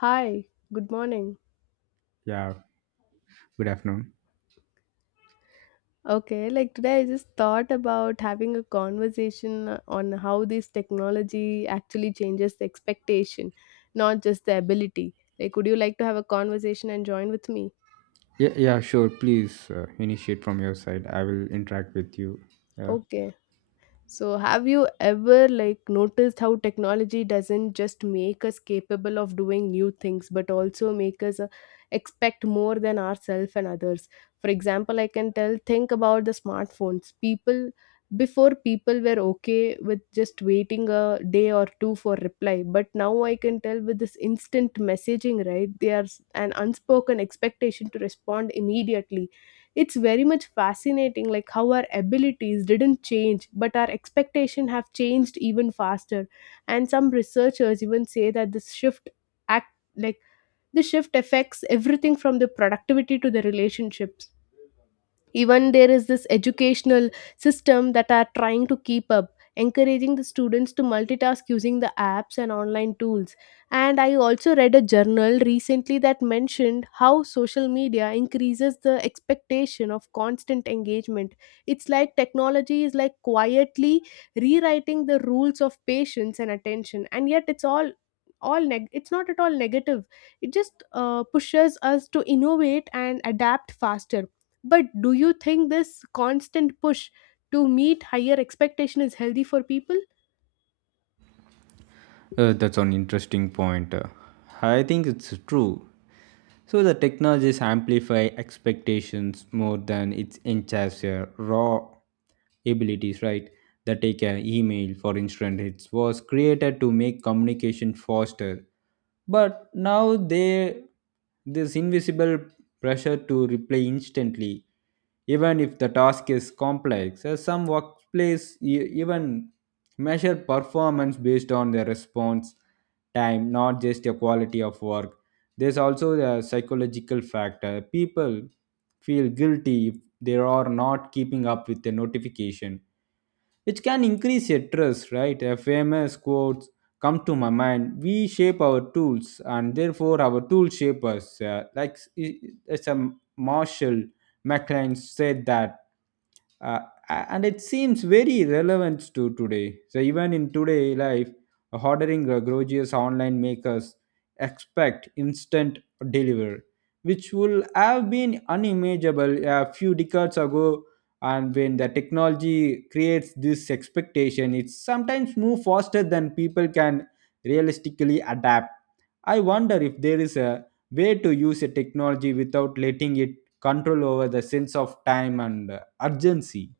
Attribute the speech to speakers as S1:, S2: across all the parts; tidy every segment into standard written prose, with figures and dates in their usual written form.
S1: Hi, good morning.
S2: Yeah, good afternoon.
S1: Okay, like today I just thought about having a conversation on how this technology actually changes the expectation, not just the ability. Like, would you like to have a conversation and join with me?
S2: Yeah, yeah, sure. Please initiate from your side. I will interact with you. Yeah.
S1: Okay. So, have you ever like noticed how technology doesn't just make us capable of doing new things, but also make us expect more than ourselves and others? For example, I can tell think about the smartphones. People before people were okay with just waiting a day or two for reply, but now I can tell with this instant messaging, right? There's an unspoken expectation to respond immediately. It's very much fascinating like how our abilities didn't change but our expectation have changed even faster, and some researchers even say that this shift act like the shift affects everything from the productivity to the relationships. Even there is this educational system that are trying to keep up, encouraging the students to multitask using the apps and online tools. And I also read a journal recently that mentioned how social media increases the expectation of constant engagement. It's like technology is like quietly rewriting the rules of patience and attention, and yet it's all it's not at all negative. It just pushes us to innovate and adapt faster. But do you think this constant push to meet higher expectation is healthy for people?
S2: That's an interesting point. I think it's true. So the technologies amplify expectations more than it enhances your raw abilities, right? That take an email, for instance, it was created to make communication faster, but now they this invisible pressure to reply instantly, even if the task is complex. As some workplace even measure performance based on their response time, not just the quality of work. There's also a psychological factor. People feel guilty if they are not keeping up with the notification, which can increase your trust, right? A famous quotes come to my mind. We shape our tools, and therefore our tools shape us. It's a Marshall McLean said that uh, and it seems very relevant to today, so even in today life, ordering a gorgeous online makers expect instant delivery, which would have been unimaginable a few decades ago. And when the technology creates this expectation, it sometimes moves faster than people can realistically adapt. I wonder if there is a way to use a technology without letting it control over the sense of time and urgency.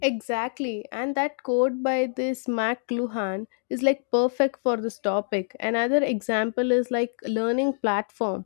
S1: Exactly, and that quote by this McLuhan is like perfect for this topic. Another example is like learning platform.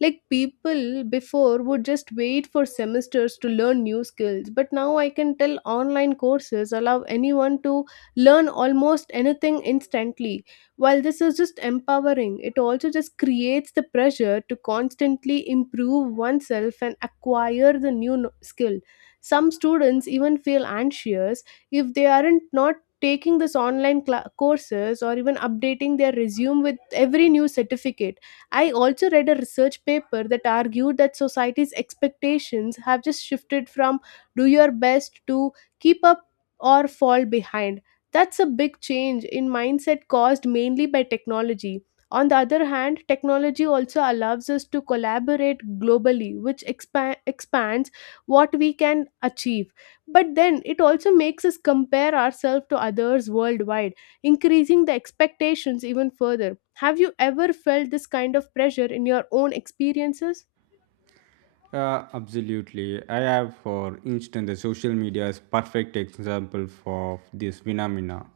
S1: Like people before would just wait for semesters to learn new skills, but now I can tell online courses allow anyone to learn almost anything instantly. While this is just empowering, it also just creates the pressure to constantly improve oneself and acquire the new no- skill. Some students even feel anxious if they aren't not taking this online cla courses or even updating their resume with every new certificate. I also read a research paper that argued that society's expectations have just shifted from do your best to keep up or fall behind. That's a big change in mindset caused mainly by technology. On the other hand, technology also allows us to collaborate globally, which expands what we can achieve, but then it also makes us compare ourselves to others worldwide, increasing the expectations even further. Have you ever felt this kind of pressure in your own experiences?
S2: Absolutely. I have, for instance, the social media is perfect example for this phenomena.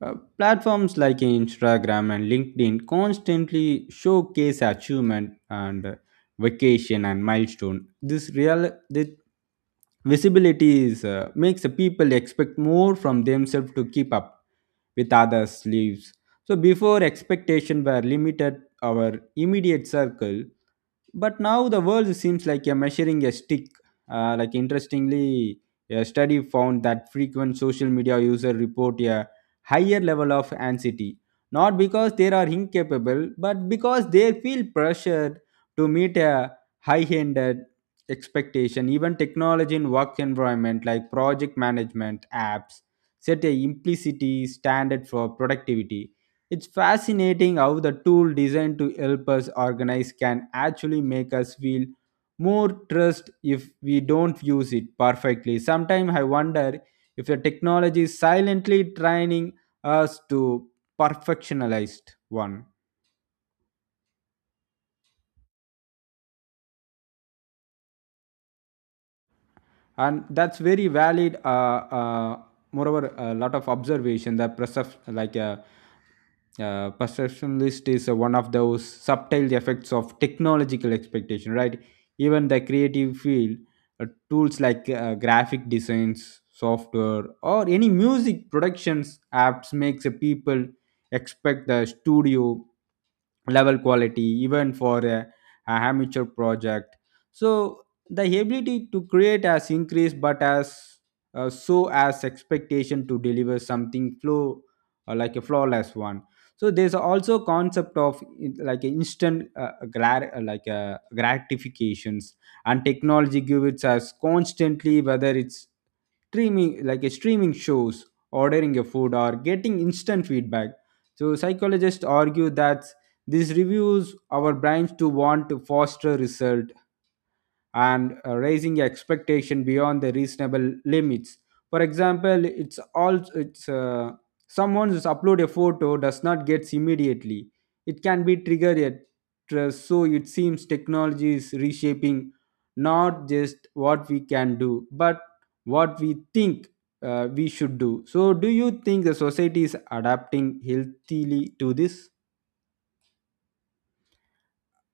S2: Platforms like Instagram and LinkedIn constantly showcase achievement and vacation and milestone. This visibility is, makes the people expect more from themselves to keep up with others' lives. So before expectation were limited our immediate circle, but now the world seems like a measuring a stick. Like interestingly, a study found that frequent social media user report a higher level of anxiety, not because they are incapable, but because they feel pressured to meet a high-handed expectation. Even technology in work environment like project management apps set a implicit standard for productivity. It's fascinating how the tool designed to help us organize can actually make us feel more trust if we don't use it perfectly. Sometimes I wonder if the technology is silently training as to perfectionalized one, and that's very valid. Moreover, a lot of observation that perceptionalist is one of those subtle effects of technological expectation, right? Even the creative field, tools like graphic designs software or any music productions apps makes a people expect the studio level quality even for a amateur project, so the ability to create has increased, but as so as expectation to deliver something flow, like a flawless one. So there's also concept of in- like a instant gratifications, and technology gives us constantly whether it's streaming, like a streaming shows, ordering a food, or getting instant feedback. So psychologists argue that this reviews our brains to want to foster result and raising expectation beyond the reasonable limits. For example, it's all it's someone's upload a photo does not get immediately. It can be triggered at trust. So it seems technology is reshaping not just what we can do, but what we think we should do. So, do you think the society is adapting healthily to this?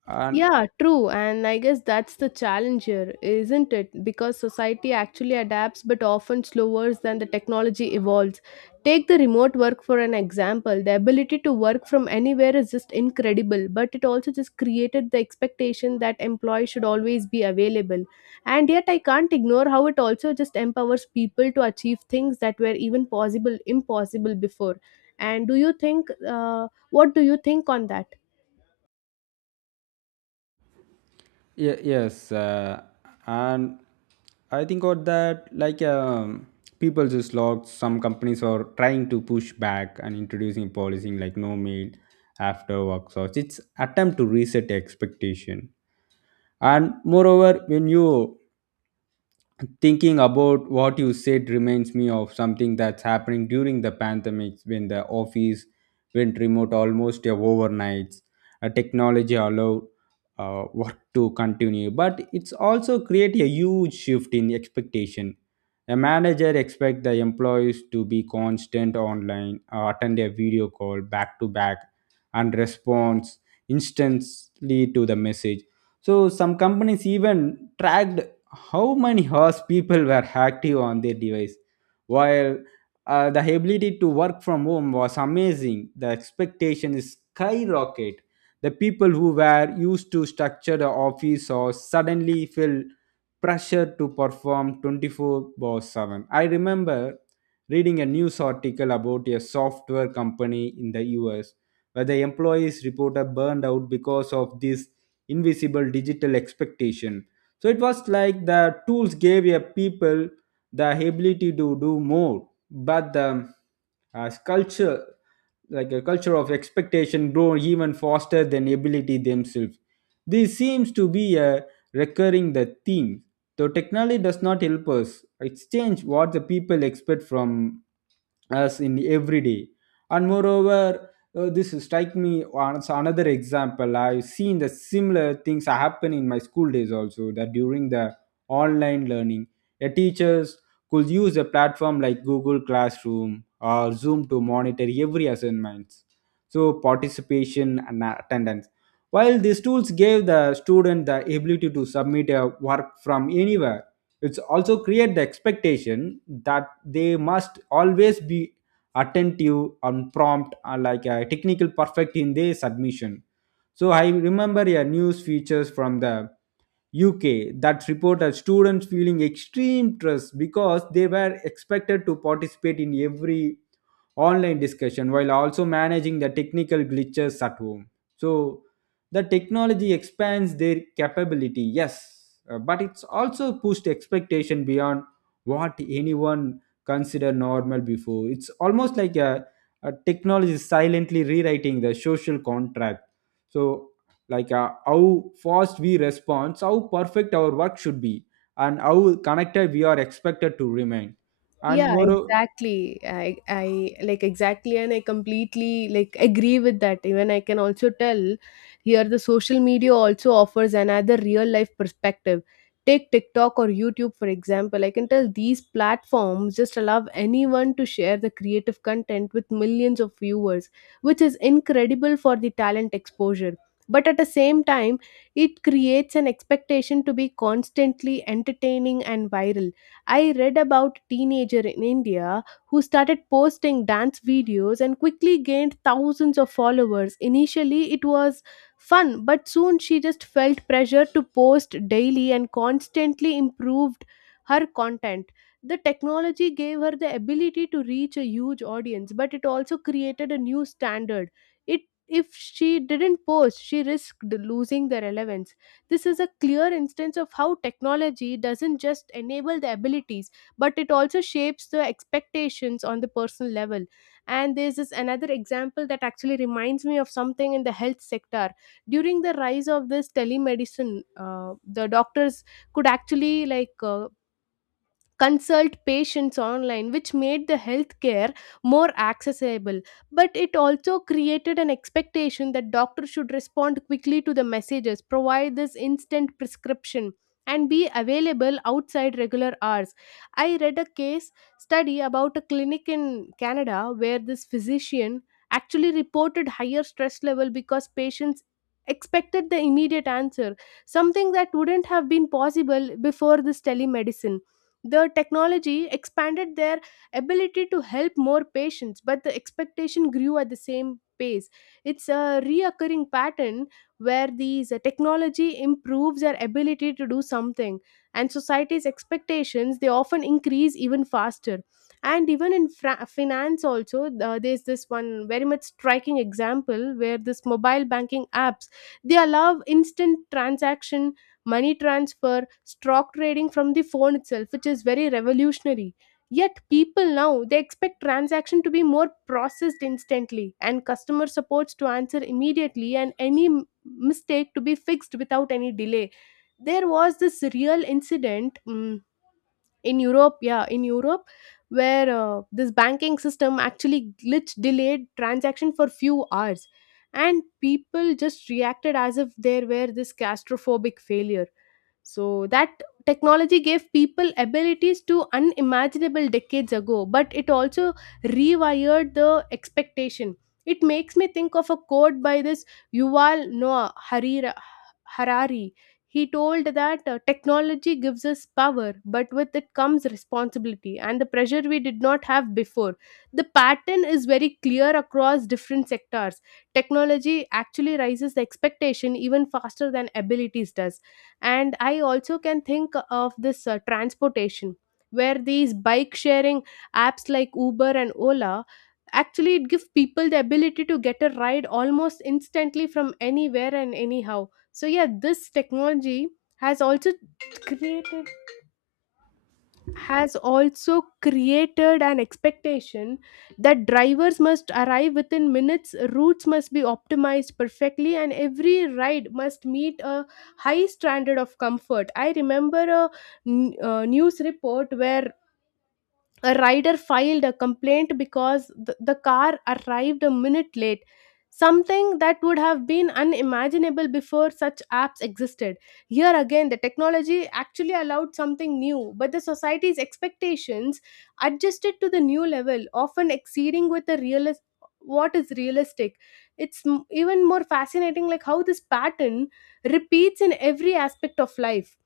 S2: And
S1: Yeah, true. And I guess that's the challenge here, isn't it? Because society actually adapts but often slower than the technology evolves. Take the remote work for an example. The ability to work from anywhere is just incredible, but it also just created the expectation that employees should always be available. And yet, I can't ignore how it also just empowers people to achieve things that were even possible, impossible before. And do you think, what do you think on that?
S2: Yes, and I think of that like people just logged. Some companies are trying to push back and introducing policing like no mail after work hours. It's attempt to reset expectation. And moreover, when you thinking about what you said reminds me of something that's happening during the pandemic when the office went remote almost overnight. Technology allowed work to continue, but it's also create a huge shift in expectation. A manager expect the employees to be constant online, attend a video call back to back, and response instantly to the message. So some companies even tracked how many hours people were active on their device while the ability to work from home was amazing. The expectation is skyrocket. The people who were used to structured office or suddenly feel pressure to perform 24 by 7. I remember reading a news article about a software company in the us where the employees reported burned out because of this invisible digital expectation. So it was like the tools gave a people the ability to do more, but the culture, like a culture of expectation, grow even faster than ability themselves. This seems to be a recurring the theme. Though technology does not help us, it's changed what the people expect from us in every day. And moreover, this strike me as another example. I've seen the similar things happen in my school days also. That during the online learning, the teachers could use a platform like Google Classroom or Zoom to monitor every assignments, so participation and attendance. While these tools gave the student the ability to submit a work from anywhere, it's also create the expectation that they must always be attentive and prompt are like a technical perfect in their submission. So I remember a news features from the UK that reported students feeling extreme stress because they were expected to participate in every online discussion while also managing the technical glitches at home. So the technology expands their capability, yes, but it's also pushed expectation beyond what anyone consider normal before. It's almost like a technology is silently rewriting the social contract. So, like how fast we respond, how perfect our work should be, and how connected we are expected to remain. And
S1: Yeah,
S2: more,
S1: exactly, I like exactly, and I completely like agree with that. Even I can also tell here the social media also offers another real life perspective. Take TikTok or YouTube for example, I can tell these platforms just allow anyone to share the creative content with millions of viewers, which is incredible for the talent exposure. But at the same time, it creates an expectation to be constantly entertaining and viral. I read about teenager in India who started posting dance videos and quickly gained thousands of followers. Initially, it was fun, but soon she just felt pressure to post daily and constantly improved her content. The technology gave her the ability to reach a huge audience, but it also created a new standard. It, if she didn't post, she risked losing the relevance. This is a clear instance of how technology doesn't just enable the abilities, but it also shapes the expectations on the personal level. And there's this another example that actually reminds me of something in the health sector. During the rise of this telemedicine, the doctors could actually like consult patients online, which made the healthcare more accessible. But it also created an expectation that doctors should respond quickly to the messages, provide this instant prescription, and be available outside regular hours. I read a case study about a clinic in Canada where this physician actually reported higher stress level because patients expected the immediate answer, something that wouldn't have been possible before this telemedicine. The technology expanded their ability to help more patients, but the expectation grew at the same pace. It's a reoccurring pattern where these technology improves our ability to do something, and society's expectations, they often increase even faster. And even in finance also, there's this one very much striking example where this mobile banking apps, they allow instant transaction, money transfer, stock trading from the phone itself, which is very revolutionary. Yet people now they expect transaction to be more processed instantly and customer supports to answer immediately and any mistake to be fixed without any delay. There was this real incident, in Europe, yeah, in Europe, where this banking system actually glitch delayed transaction for few hours and people just reacted as if there were this claustrophobic failure. So that technology gave people abilities to unimaginable decades ago, but it also rewired the expectation. It makes me think of a quote by this Yuval Noah Harira, Harari. He told that technology gives us power, but with it comes responsibility and the pressure we did not have before. The pattern is very clear across different sectors. Technology actually raises the expectation even faster than abilities does. And I also can think of this transportation where these bike sharing apps like Uber and Ola, actually it gives people the ability to get a ride almost instantly from anywhere and anyhow. So yeah, this technology has also created has also created an expectation that drivers must arrive within minutes, routes must be optimized perfectly, and every ride must meet a high standard of comfort. I remember a news report where a rider filed a complaint because the car arrived a minute late, something that would have been unimaginable before such apps existed. Here again the technology actually allowed something new, but the society's expectations adjusted to the new level, often exceeding with the what is realistic. It's even more fascinating like how this pattern repeats in every aspect of life.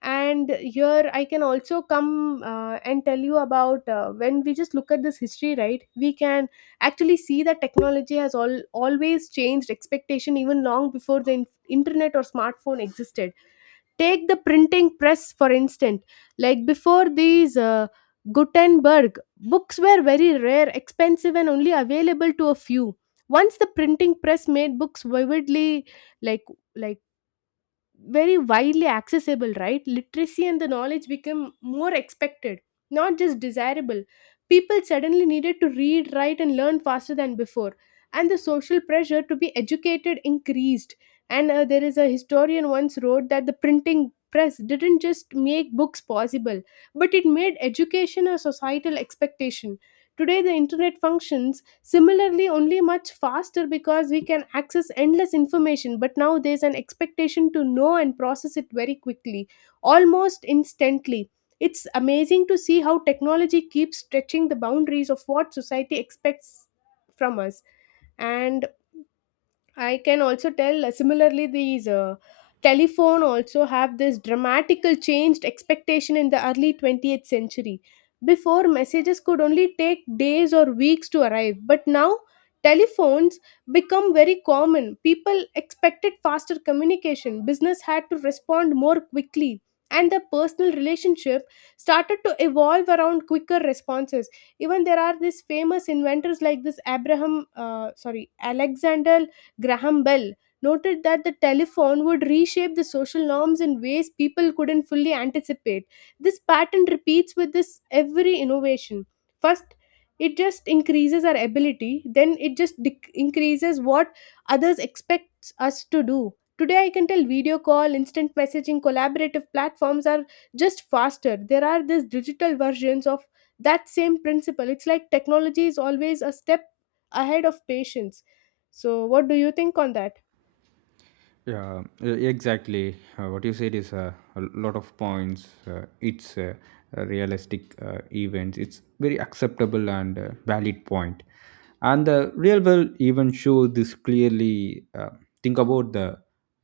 S1: And here I can also come and tell you about when we just look at this history, right, we can actually see that technology has always changed expectation even long before the internet or smartphone existed. Take the printing press for instance. Like before these Gutenberg, books were very rare, expensive, and only available to a few. Once the printing press made books vividly, like like very widely accessible, right, literacy and the knowledge became more expected, not just desirable. People suddenly needed to read, write, and learn faster than before, and the social pressure to be educated increased. And there is a historian once wrote that the printing press didn't just make books possible, but it made education a societal expectation. Today the internet functions similarly, only much faster, because we can access endless information, but now there's an expectation to know and process it very quickly, almost instantly. It's amazing to see how technology keeps stretching the boundaries of what society expects from us. And I can also tell similarly these telephone also have this dramatical changed expectation in the early 20th century. Before messages could only take days or weeks to arrive, but now telephones become very common. People expected faster communication, business had to respond more quickly, and the personal relationship started to evolve around quicker responses. Even there are these famous inventors like this Alexander Graham Bell noted that the telephone would reshape the social norms in ways people couldn't fully anticipate. This pattern repeats with this every innovation. First, it just increases our ability, then it just increases what others expect us to do. Today, I can tell video call, instant messaging, collaborative platforms are just faster. There are these digital versions of that same principle. It's like technology is always a step ahead of patience. So, what do you think on that?
S2: yeah, exactly. What you said is a lot of points. It's a realistic events. It's very acceptable and valid point. And the real world even show this clearly. Think about the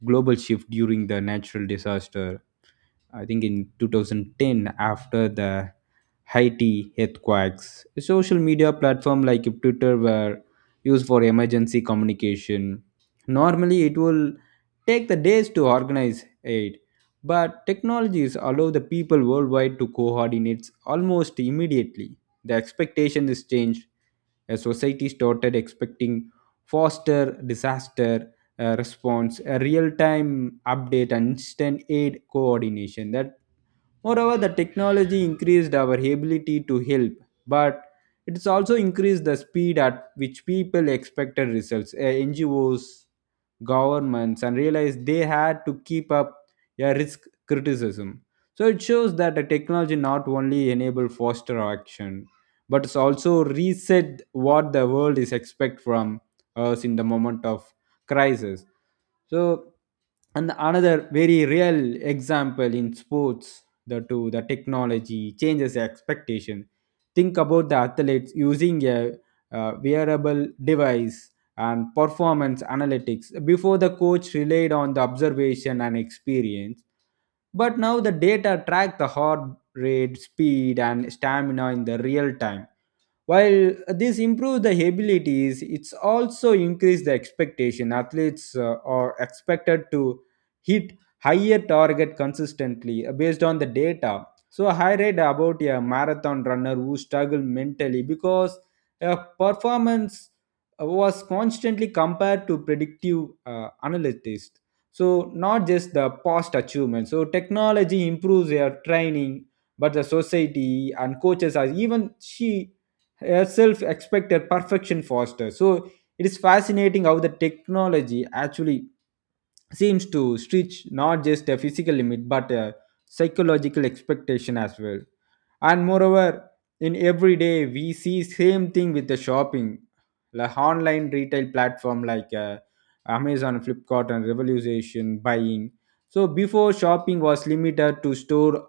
S2: global shift during the natural disaster. I think in 2010 after the Haiti earthquakes, social media platform like Twitter were used for emergency communication. Normally, it will take the days to organize it, but technologies allow the people worldwide to coordinate almost immediately. The expectation is changed. A society started expecting faster disaster response, a real-time update, and instant aid coordination. That moreover, the technology increased our ability to help, but it's also increased the speed at which people expected results. NGOs, governments and realized they had to keep up a risk criticism. So it shows that the technology not only enable foster action, but it's also reset what the world is expect from us in the moment of crisis. So, and another very real example in sports, the technology changes expectation. Think about the athletes using a wearable device and performance analytics. Before the coach relied on the observation and experience, but now the data track the heart rate, speed, and stamina in the real time. While this improves the abilities, it's also increased the expectation. Athletes are expected to hit higher target consistently based on the data. So I read about a marathon runner who struggled mentally because her performance was constantly compared to predictive analytics. So not just the past achievement. So technology improves their training, but the society and coaches are even she self expected perfection foster. So it is fascinating how the technology actually seems to stretch not just a physical limit but a psychological expectation as well. And moreover, in every day we see same thing with the shopping, like online retail platform like Amazon, Flipkart, and revolution buying. So before shopping was limited to store,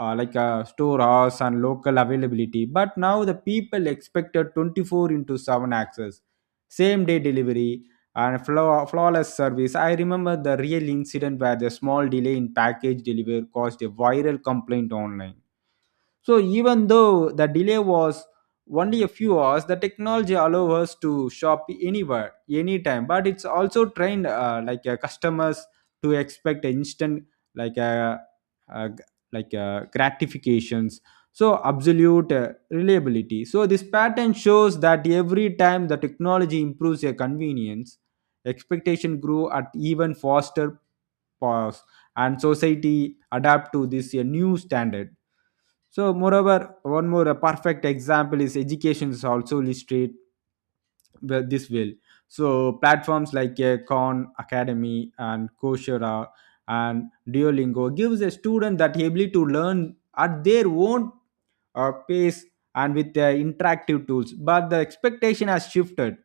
S2: like a storehouse and local availability. But now the people expected 24 into 7 access, same day delivery, and flawless service. I remember the real incident where the small delay in package delivery caused a viral complaint online. So even though the delay was only a few hours, the technology allows us to shop anywhere, anytime. But it's also trained customers to expect instant like uh, uh, g- gratifications. So absolute reliability. So this pattern shows that every time the technology improves your convenience, expectation grew at even faster pause, and society adapt to this new standard. So, moreover, one more a perfect example is education is also illustrate this well. So, platforms like Khan Academy and Coursera and Duolingo gives a student that ability to learn at their own pace and with interactive tools, but the expectation has shifted.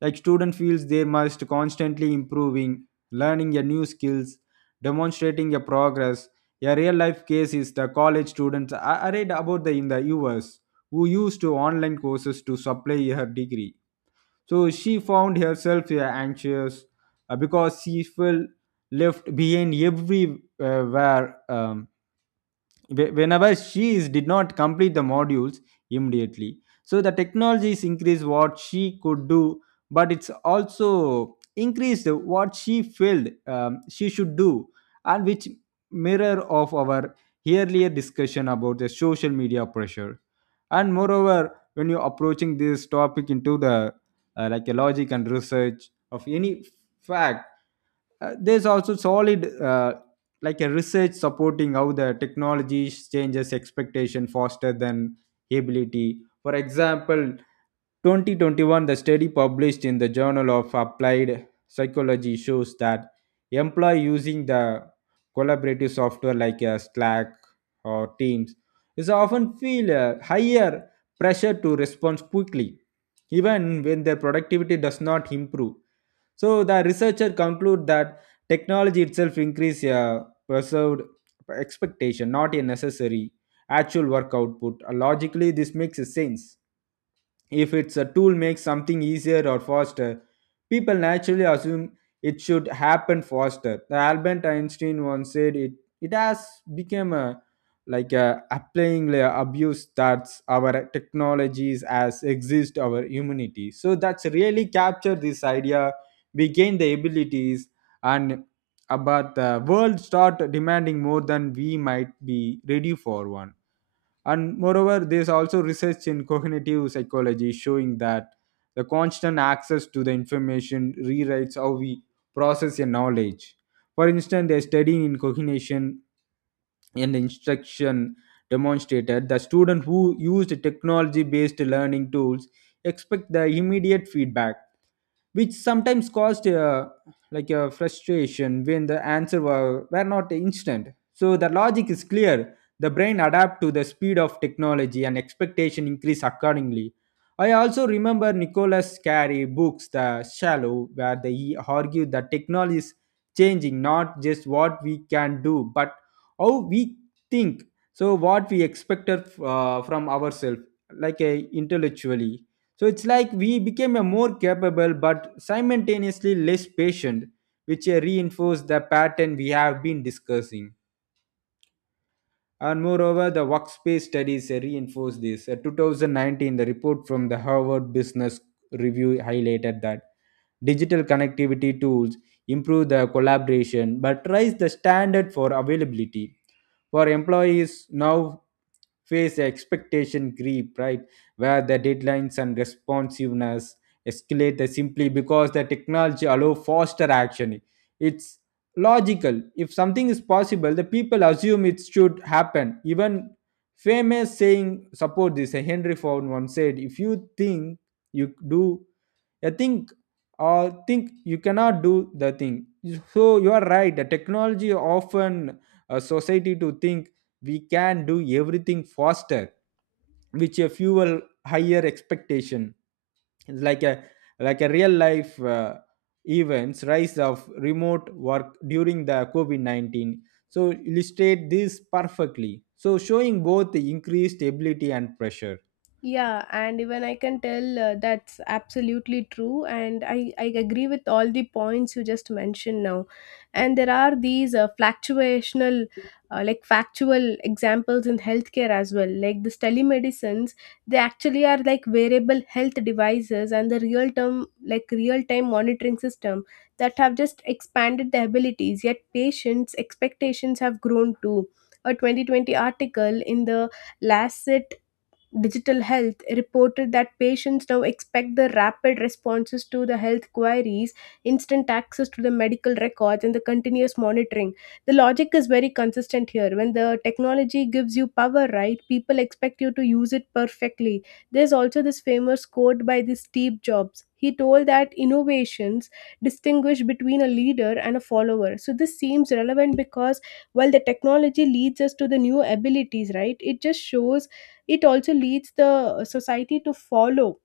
S2: Like student feels they must constantly improving, learning a new skills, demonstrating a progress. A real life case is the college students I read about the in the us who used to online courses to supply her degree. So she found herself anxious because she felt left behind everywhere, um, whenever did not complete the modules immediately. So the technologies increased what she could do, but it's also increased what she felt she should do, and which mirror of our earlier discussion about the social media pressure. And moreover, when you're approaching this topic into the like a logic and research of any fact, there's also solid like a research supporting how the technology changes expectation faster than ability. For example, 2021 the study published in the Journal of Applied Psychology shows that employee using the collaborative software like Slack or Teams is often feel a higher pressure to respond quickly even when their productivity does not improve. So the researcher conclude that technology itself increase a perceived expectation, not a necessary actual work output. Logically, this makes sense. If it's a tool makes something easier or faster, people naturally assume it should happen faster. Albert Einstein once said it it has become a like a applying layer abuse that our technologies as exist our humanity, so that's really capture this idea. We gain the abilities, and about the world start demanding more than we might be ready for one. And moreover, there's also research in cognitive psychology showing that the constant access to the information rewrites how we process your knowledge. For instance, there's study in cognition and instruction demonstrated that students who used technology based learning tools expect the immediate feedback, which sometimes caused like a frustration when the answer were not instant. So the logic is clear, the brain adapt to the speed of technology and expectation increase accordingly. I also remember Nicholas Carey books The Shallow where they he argued that technology is changing not just what we can do but how we think, so what we expected from ourselves like intellectually. So it's like we became a more capable but simultaneously less patient, which reinforced the pattern we have been discussing. And moreover, the workspace studies reinforce this. 2019, the report from the Harvard Business Review highlighted that digital connectivity tools improve the collaboration but raise the standard for availability. For employees now face the expectation creep, right? Where the deadlines and responsiveness escalate simply because the technology allow faster action. It's logical. If something is possible, the people assume it should happen. Even famous saying support this. Henry Ford once said, "If you think you do a thing, or think you cannot do the thing." So you are right. The technology often a society to think we can do everything faster, which a fuel higher expectation. It's like a real life events rise of remote work during the covid-19, so illustrate this perfectly, so showing both the increased ability and pressure.
S1: Yeah, and even I can tell that's absolutely true, and I agree with all the points you just mentioned now. And there are these fluctuational, like factual examples in healthcare as well. Like this telemedicines, they actually are like wearable health devices and the real term, like real time monitoring system that have just expanded the abilities. Yet patients' expectations have grown too. A 2020 article in the Lancet Digital Health reported that patients now expect the rapid responses to the health queries, instant access to the medical records, and the continuous monitoring. The logic is very consistent here. When the technology gives you power, right, people expect you to use it perfectly. There's also this famous quote by this Steve Jobs. He told that innovations distinguish between a leader and a follower. So this seems relevant because while the technology leads us to the new abilities, right? It just shows it also leads the society to follow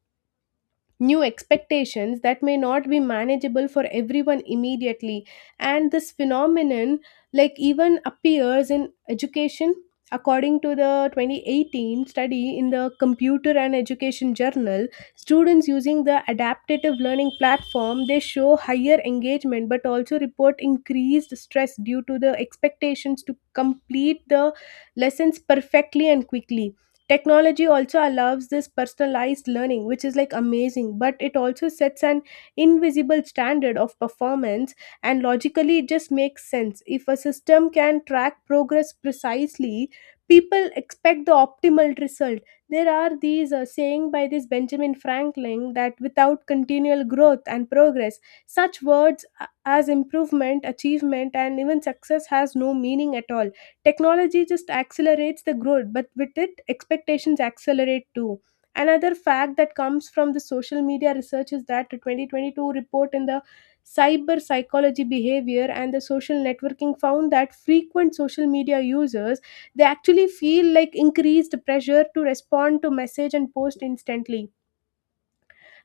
S1: new expectations that may not be manageable for everyone immediately. And this phenomenon, like, even appears in education. According to the 2018 study in the Computer and Education Journal, students using the adaptive learning platform they show higher engagement but also report increased stress due to the expectations to complete the lessons perfectly and quickly. Technology also allows this personalized learning, which is like amazing, but it also sets an invisible standard of performance, and logically it just makes sense. If a system can track progress precisely, people expect the optimal result. There are these saying by this Benjamin Franklin that without continual growth and progress, such words as improvement, achievement, and even success has no meaning at all. Technology just accelerates the growth, but with it, expectations accelerate too. Another fact that comes from the social media research is that the 2022 report in the cyber psychology behavior and the social networking found that frequent social media users they actually feel like increased pressure to respond to message and post instantly.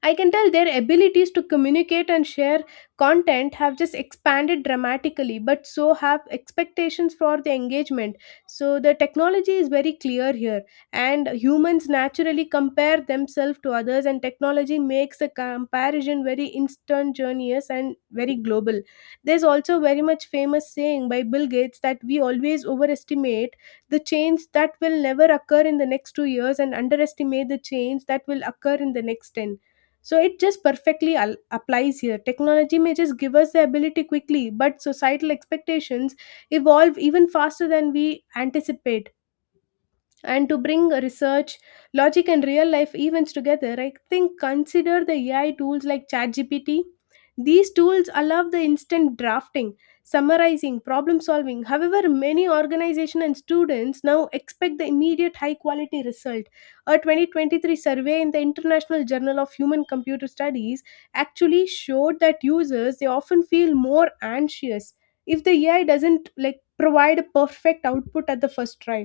S1: I can tell their abilities to communicate and share content have just expanded dramatically, but so have expectations for the engagement. So the technology is very clear here, and humans naturally compare themselves to others, and technology makes the comparison very instantaneous and very global. There's also very much famous saying by Bill Gates that we always overestimate the change that will never occur in the next 2 years and underestimate the change that will occur in the next 10. So it just perfectly applies here. Technology may just give us the ability quickly, but societal expectations evolve even faster than we anticipate. And to bring research, logic and real life events together, I think consider the AI tools like ChatGPT. These tools allow the instant drafting, summarizing, problem solving. However, many organizations and students now expect the immediate high quality result. A 2023 survey in the international journal of human computer studies actually showed that users they often feel more anxious if the AI doesn't like provide a perfect output at the first try.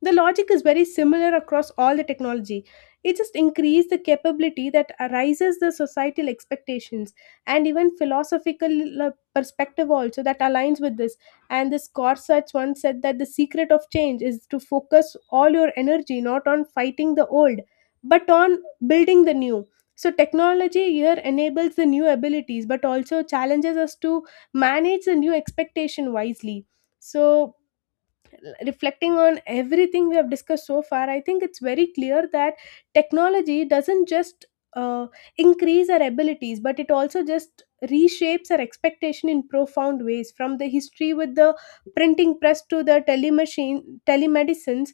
S1: The logic is very similar across all the technology. It just increased the capability that arises the societal expectations, and even philosophical perspective also that aligns with this. And this Gorsuch once said that the secret of change is to focus all your energy not on fighting the old, but on building the new. So technology here enables the new abilities, but also challenges us to manage the new expectation wisely. So reflecting on everything we have discussed so far, I think it's very clear that technology doesn't just uh, increase our abilities, but it also just reshapes our expectation in profound ways. From the history with the printing press to the telemachine telemedicines,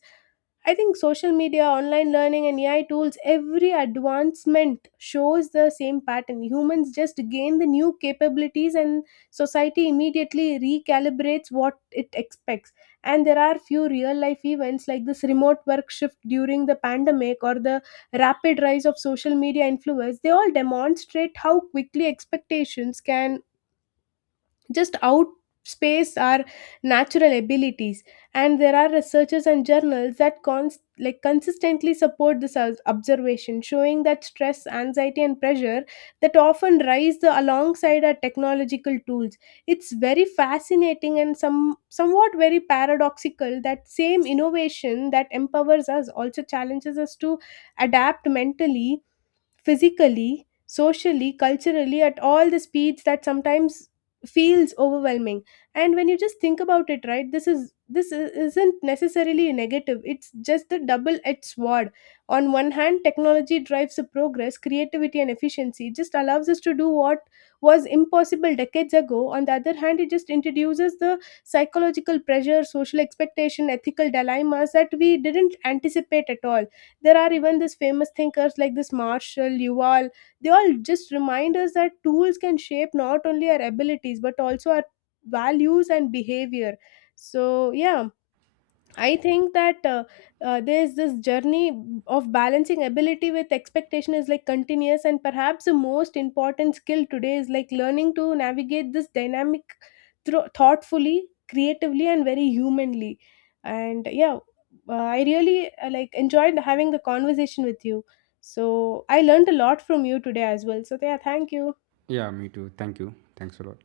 S1: I think social media, online learning, and AI tools, every advancement shows the same pattern. Humans just gain the new capabilities, and society immediately recalibrates what it expects. And there are few real life events like this remote work shift during the pandemic or the rapid rise of social media influence. They all demonstrate how quickly expectations can just outspace our natural abilities. And there are researchers and journals that like consistently support this observation, showing that stress, anxiety and pressure that often rise alongside our technological tools. It's very fascinating and somewhat very paradoxical that same innovation that empowers us also challenges us to adapt mentally, physically, socially, culturally at all the speeds that sometimes feels overwhelming. And when you just think about it, right, this isn't necessarily a negative. It's just the double-edged sword. On one hand, technology drives the progress, creativity, and efficiency. It just allows us to do what was impossible decades ago. On the other hand, it just introduces the psychological pressure, social expectation, ethical dilemmas that we didn't anticipate at all. There are even these famous thinkers like this Marshall Yuval, they all just remind us that tools can shape not only our abilities but also our values and behavior. So yeah, I think that there's this journey of balancing ability with expectation is like continuous, and perhaps the most important skill today is like learning to navigate this dynamic thoughtfully, creatively, and very humanly. And yeah, I really like enjoyed having the conversation with you. So I learned a lot from you today as well. So yeah, thank you.
S2: Yeah, me too. Thank you. Thanks a lot.